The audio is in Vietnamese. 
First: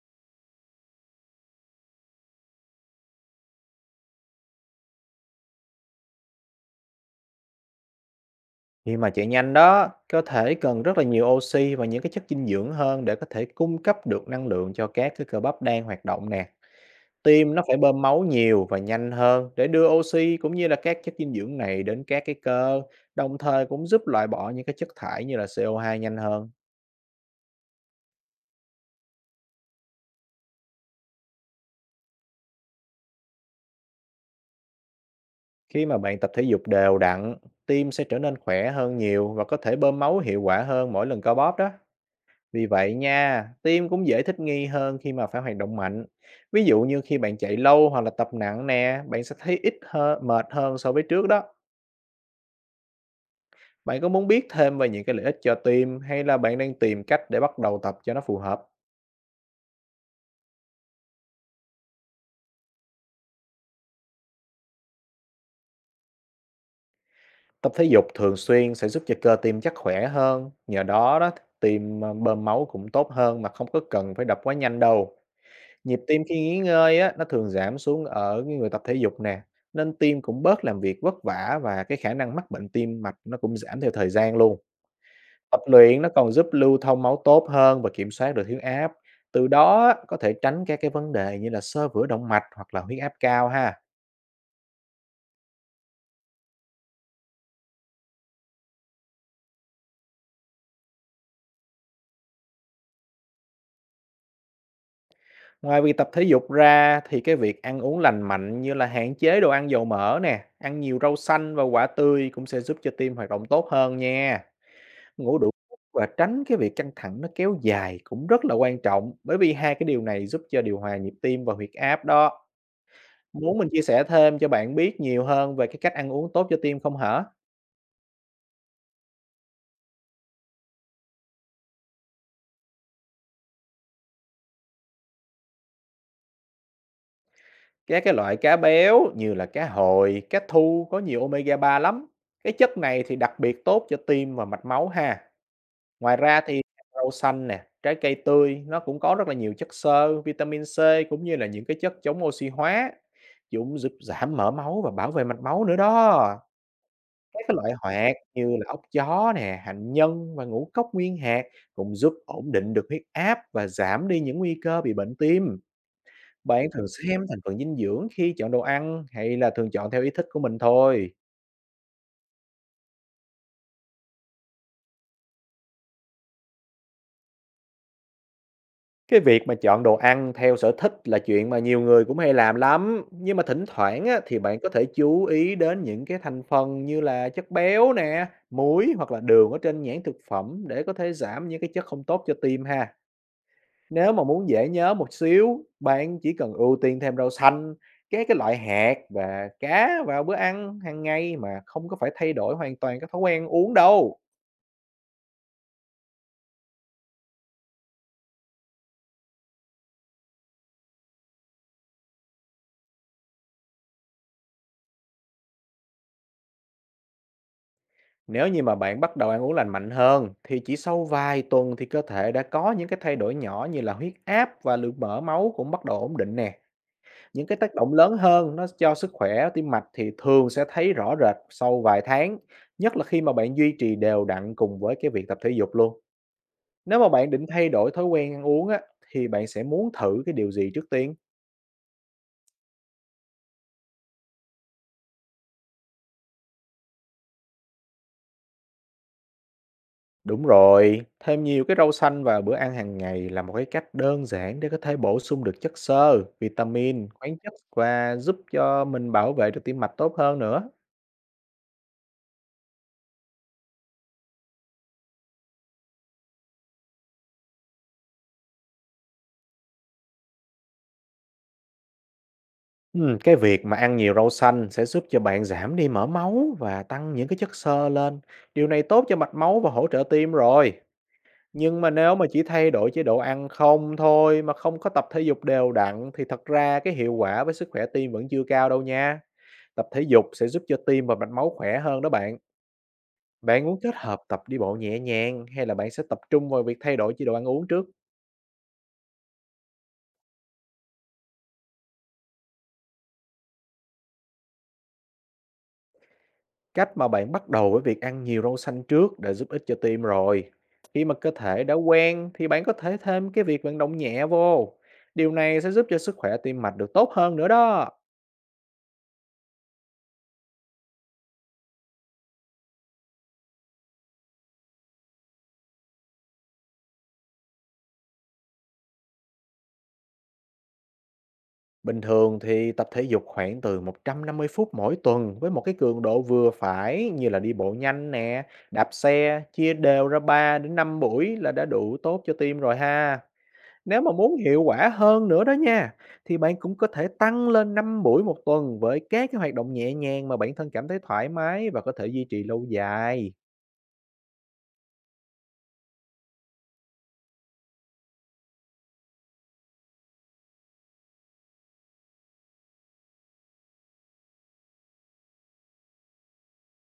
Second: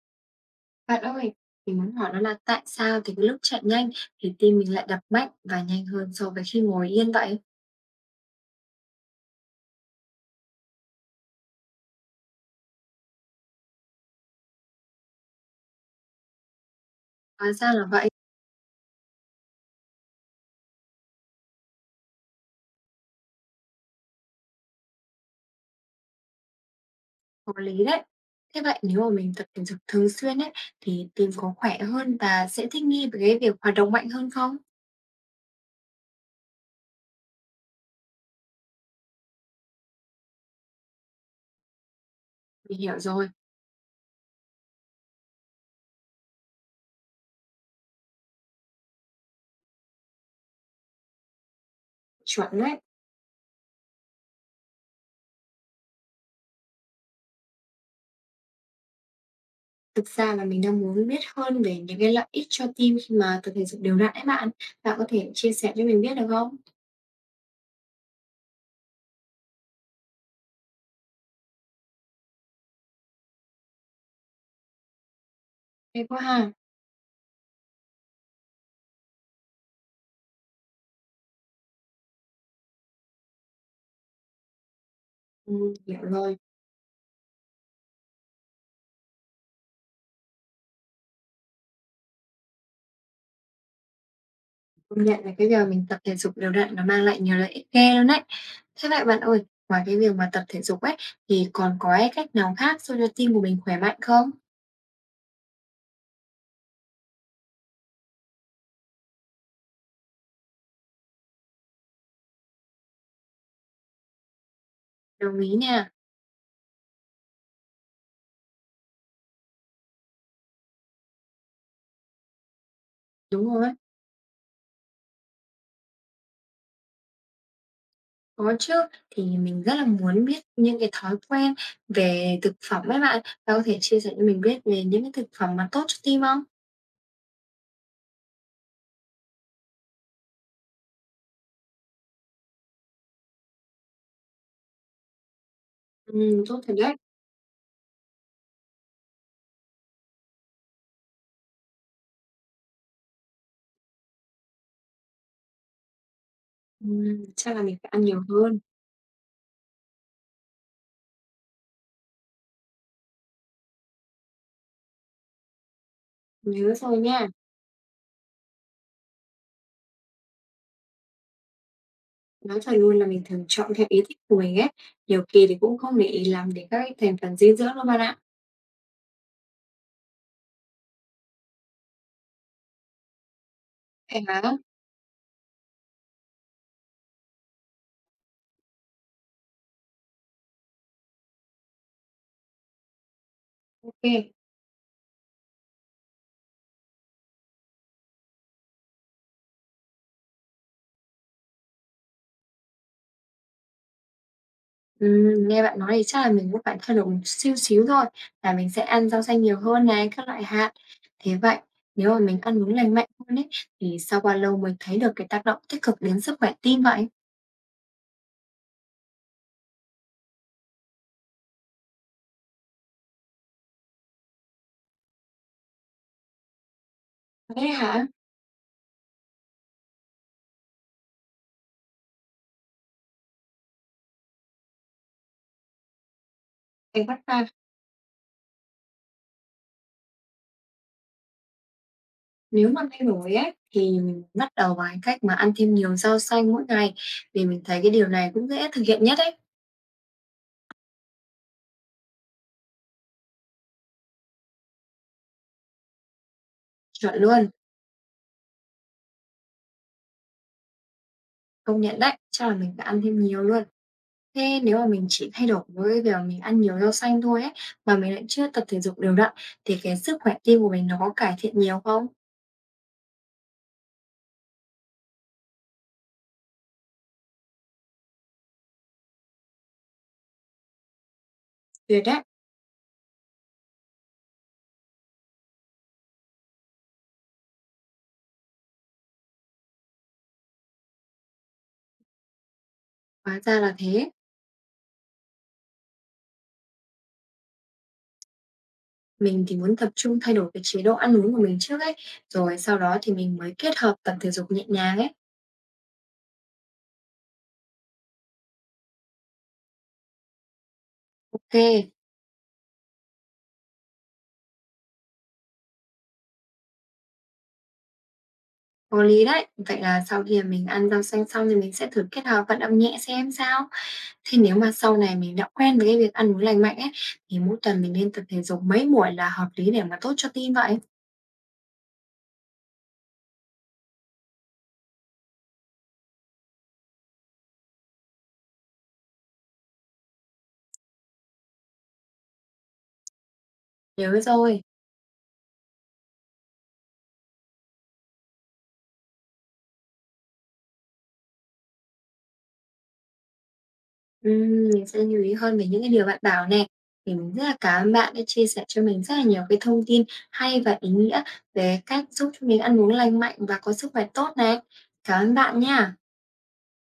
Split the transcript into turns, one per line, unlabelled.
Bạn ơi, mình muốn hỏi đó là tại sao thì cái lúc chạy nhanh thì tim mình lại đập mạnh và nhanh hơn so với khi ngồi yên vậy?
Khi mà chạy nhanh đó, có thể cần rất là nhiều oxy và những cái chất dinh dưỡng hơn để có thể cung cấp được năng lượng cho các cái cơ bắp đang hoạt động nè.
Hóa
Tim nó
ra
phải
là
bơm
vậy,
máu nhiều và nhanh hơn để đưa oxy cũng như là các chất dinh dưỡng này đến các cái cơ, đồng thời cũng giúp loại bỏ những cái chất thải như là CO2 nhanh hơn.
có lý đấy. Thế vậy nếu mà mình tập thể dục thường xuyên ấy thì tim có khỏe hơn và sẽ thích nghi với cái việc hoạt động mạnh hơn không?
Khi mà bạn tập thể dục đều đặn, tim sẽ trở nên khỏe hơn nhiều và có thể bơm máu hiệu quả hơn mỗi lần co bóp đó. Vì
Mình
vậy
hiểu rồi,
nha, tim cũng dễ thích nghi hơn khi mà phải hoạt động mạnh. Ví dụ như khi bạn chạy lâu hoặc là tập nặng nè, bạn sẽ thấy ít hơn, mệt hơn so với trước đó.
chuẩn đấy.
Bạn có muốn biết thêm về những cái lợi ích cho tim, hay là bạn đang tìm cách để bắt đầu tập cho nó phù hợp?
Thực ra là mình đang muốn biết hơn về những cái lợi ích cho tim khi mà tập thể dục đều đặn ấy bạn. Bạn có thể chia sẻ cho mình biết được không?
Tập thể dục thường xuyên sẽ giúp cho cơ tim chắc khỏe hơn, nhờ đó đó tim à, bơm máu cũng tốt hơn mà không có cần phải đập quá nhanh đâu. Nhịp
Hay quá
tim khi
ha.
nghỉ ngơi á, nó thường giảm xuống ở cái người tập thể dục nè, nên tim cũng bớt làm việc vất vả, và cái khả năng mắc bệnh tim mạch nó cũng giảm theo thời gian luôn.
Ừ,
Tập
hiểu
luyện nó còn
rồi.
giúp lưu thông máu tốt hơn và kiểm soát được huyết áp. Từ đó á, có thể tránh các cái vấn đề như là xơ vữa động mạch hoặc là huyết áp cao ha.
Công nhận là cái giờ mình tập thể dục đều đặn nó mang lại nhiều lợi ích ghê luôn đấy. Thế vậy bạn ơi, ngoài cái việc mà tập thể dục ấy, thì còn có cái cách nào khác giúp cho tim của mình khỏe mạnh không?
Ngoài việc tập thể dục ra, thì cái việc ăn uống lành mạnh như là hạn chế đồ ăn dầu mỡ nè, ăn nhiều rau xanh và quả tươi cũng sẽ giúp cho tim hoạt động tốt hơn nha. Ngủ
Đồng
đủ
ý
giấc
nha,
và tránh cái việc căng thẳng nó kéo dài cũng rất là quan trọng, bởi vì hai cái điều này giúp cho điều hòa nhịp tim và huyết áp đó.
đúng
Muốn mình
rồi,
chia sẻ thêm cho bạn biết nhiều hơn về cái cách ăn uống tốt cho tim không hả?
có chứ. Thì mình rất là muốn biết những cái thói quen về thực phẩm ấy bạn. Bạn có thể chia sẻ cho mình biết về những cái thực phẩm mà tốt cho tim không?
Các cái loại cá béo như là cá hồi, cá thu có nhiều omega-3 lắm. Cái chất này thì đặc biệt tốt cho tim và mạch máu ha. Ngoài ra
Tốt
thì
thật đấy.
rau xanh nè, trái cây tươi nó cũng có rất là nhiều chất xơ, vitamin C cũng như là những cái chất chống oxy hóa, cũng giúp giảm mỡ máu và bảo vệ mạch máu nữa đó. Các
Chắc
cái
là
loại
mình phải ăn
hoạt
nhiều
như
hơn.
là ốc gió nè, hành nhân và ngũ cốc nguyên hạt cũng giúp ổn định được huyết áp và giảm đi những nguy cơ bị bệnh tim. Bạn
Nhớ
thường
rồi
xem
nha.
thành phần dinh dưỡng khi chọn đồ ăn, hay là thường chọn theo ý thích của mình thôi?
Nói thật luôn là mình thường chọn theo ý thích của mình ấy. Nhiều kỳ thì cũng không để ý lắm đến các cái thành phần dinh dưỡng đâu bạn ạ.
Cái việc mà chọn đồ ăn theo sở thích là chuyện mà nhiều người cũng hay làm lắm. Nhưng mà thỉnh thoảng á,
Vậy
thì
hả?
bạn có thể chú ý đến những cái thành phần như là chất béo nè, muối hoặc là đường ở trên nhãn thực phẩm để có thể giảm những cái chất không tốt cho tim ha.
Ô.
Nếu mà muốn dễ nhớ một xíu, bạn chỉ cần ưu tiên thêm rau xanh, các cái loại hạt và cá vào bữa ăn hàng ngày, mà không có phải thay đổi hoàn toàn các thói quen uống đâu.
Nghe bạn nói thì chắc là mình cũng phải thay đổi một xíu xíu thôi, là mình sẽ ăn rau xanh nhiều hơn này, các loại hạt. Thế vậy, nếu mà mình ăn uống lành mạnh hơn ấy, thì sau bao lâu mới thấy được cái tác động tích cực đến sức khỏe tim vậy?
Nếu như mà bạn bắt đầu ăn uống lành mạnh hơn, thì chỉ sau vài tuần thì cơ thể đã có những cái thay đổi nhỏ, như là huyết áp và lượng mỡ máu cũng bắt đầu ổn định nè. Những cái
Thế
tác động
hả?
lớn hơn nó cho sức khỏe tim mạch thì thường sẽ thấy rõ rệt sau vài tháng, nhất là khi mà bạn duy trì đều đặn cùng với cái việc tập thể dục luôn. Nếu
Em
mà
bắt
bạn
ra
định thay đổi thói quen ăn uống á, thì bạn sẽ muốn thử cái điều gì trước tiên?
nếu mà thay đổi ấy, thì mình bắt đầu bằng cách mà ăn thêm nhiều rau xanh mỗi ngày, vì mình thấy cái điều này cũng dễ thực hiện nhất ấy.
Đúng rồi, thêm nhiều cái rau xanh vào bữa ăn hàng ngày là một cái cách đơn giản để có thể bổ sung được chất xơ, vitamin,
Chuẩn
khoáng
luôn,
chất, và giúp cho mình bảo vệ được tim mạch tốt hơn nữa.
công nhận đấy, chắc là mình phải ăn thêm nhiều luôn. Thế nếu mà mình chỉ thay đổi với việc mình ăn nhiều rau xanh thôi ấy, mà mình lại chưa tập thể dục đều đặn thì cái sức khỏe tim của mình nó có cải thiện nhiều không?
Ừ, cái việc mà ăn nhiều rau xanh sẽ giúp cho bạn giảm đi mỡ máu và tăng những cái chất xơ lên. Điều này tốt cho mạch máu và hỗ trợ tim rồi. Nhưng mà
Tuyệt
nếu
đấy,
mà chỉ thay đổi chế độ ăn không thôi, mà không có tập thể dục đều đặn, thì thật ra cái hiệu quả với sức khỏe tim vẫn chưa cao đâu nha. Tập thể dục sẽ giúp cho tim và mạch máu khỏe hơn đó bạn.
hóa ra
Bạn
là
muốn kết
thế.
hợp tập đi bộ nhẹ nhàng, hay là bạn sẽ tập trung vào việc thay đổi chế độ ăn uống trước?
Mình thì muốn tập trung thay đổi cái chế độ ăn uống của mình trước ấy, rồi sau đó thì mình mới kết hợp tập thể dục nhẹ nhàng ấy.
Cách mà bạn bắt đầu với việc ăn nhiều rau xanh trước đã giúp ích cho tim rồi. Khi mà cơ
Ok,
thể đã quen, thì bạn có thể thêm cái việc vận động nhẹ vô. Điều này sẽ giúp cho sức khỏe tim mạch được tốt hơn nữa đó.
có lý đấy. Vậy là sau khi mà mình ăn rau xanh xong thì mình sẽ thử kết hợp vận động nhẹ xem sao. Thế nếu mà sau này mình đã quen với cái việc ăn uống lành mạnh ấy, thì mỗi tuần mình nên tập thể dục mấy buổi là hợp lý để mà tốt cho tim vậy?
Bình thường thì tập thể dục khoảng từ 150 phút mỗi tuần với một cái cường độ vừa phải, như là đi bộ nhanh nè, đạp xe, chia đều ra 3 đến 5 buổi là đã đủ tốt cho tim rồi ha. Nếu mà
Nhớ
muốn
rồi.
hiệu quả hơn nữa đó nha, thì bạn cũng có thể tăng lên 5 buổi một tuần với các cái hoạt động nhẹ nhàng mà bản thân cảm thấy thoải mái và có thể duy trì lâu dài.
Mình sẽ lưu ý hơn về những cái điều bạn bảo nè. Thì mình rất là cảm ơn bạn đã chia sẻ cho mình rất là nhiều cái thông tin hay và ý nghĩa về cách giúp cho mình ăn uống lành mạnh và có sức khỏe tốt này. Cảm ơn bạn nha.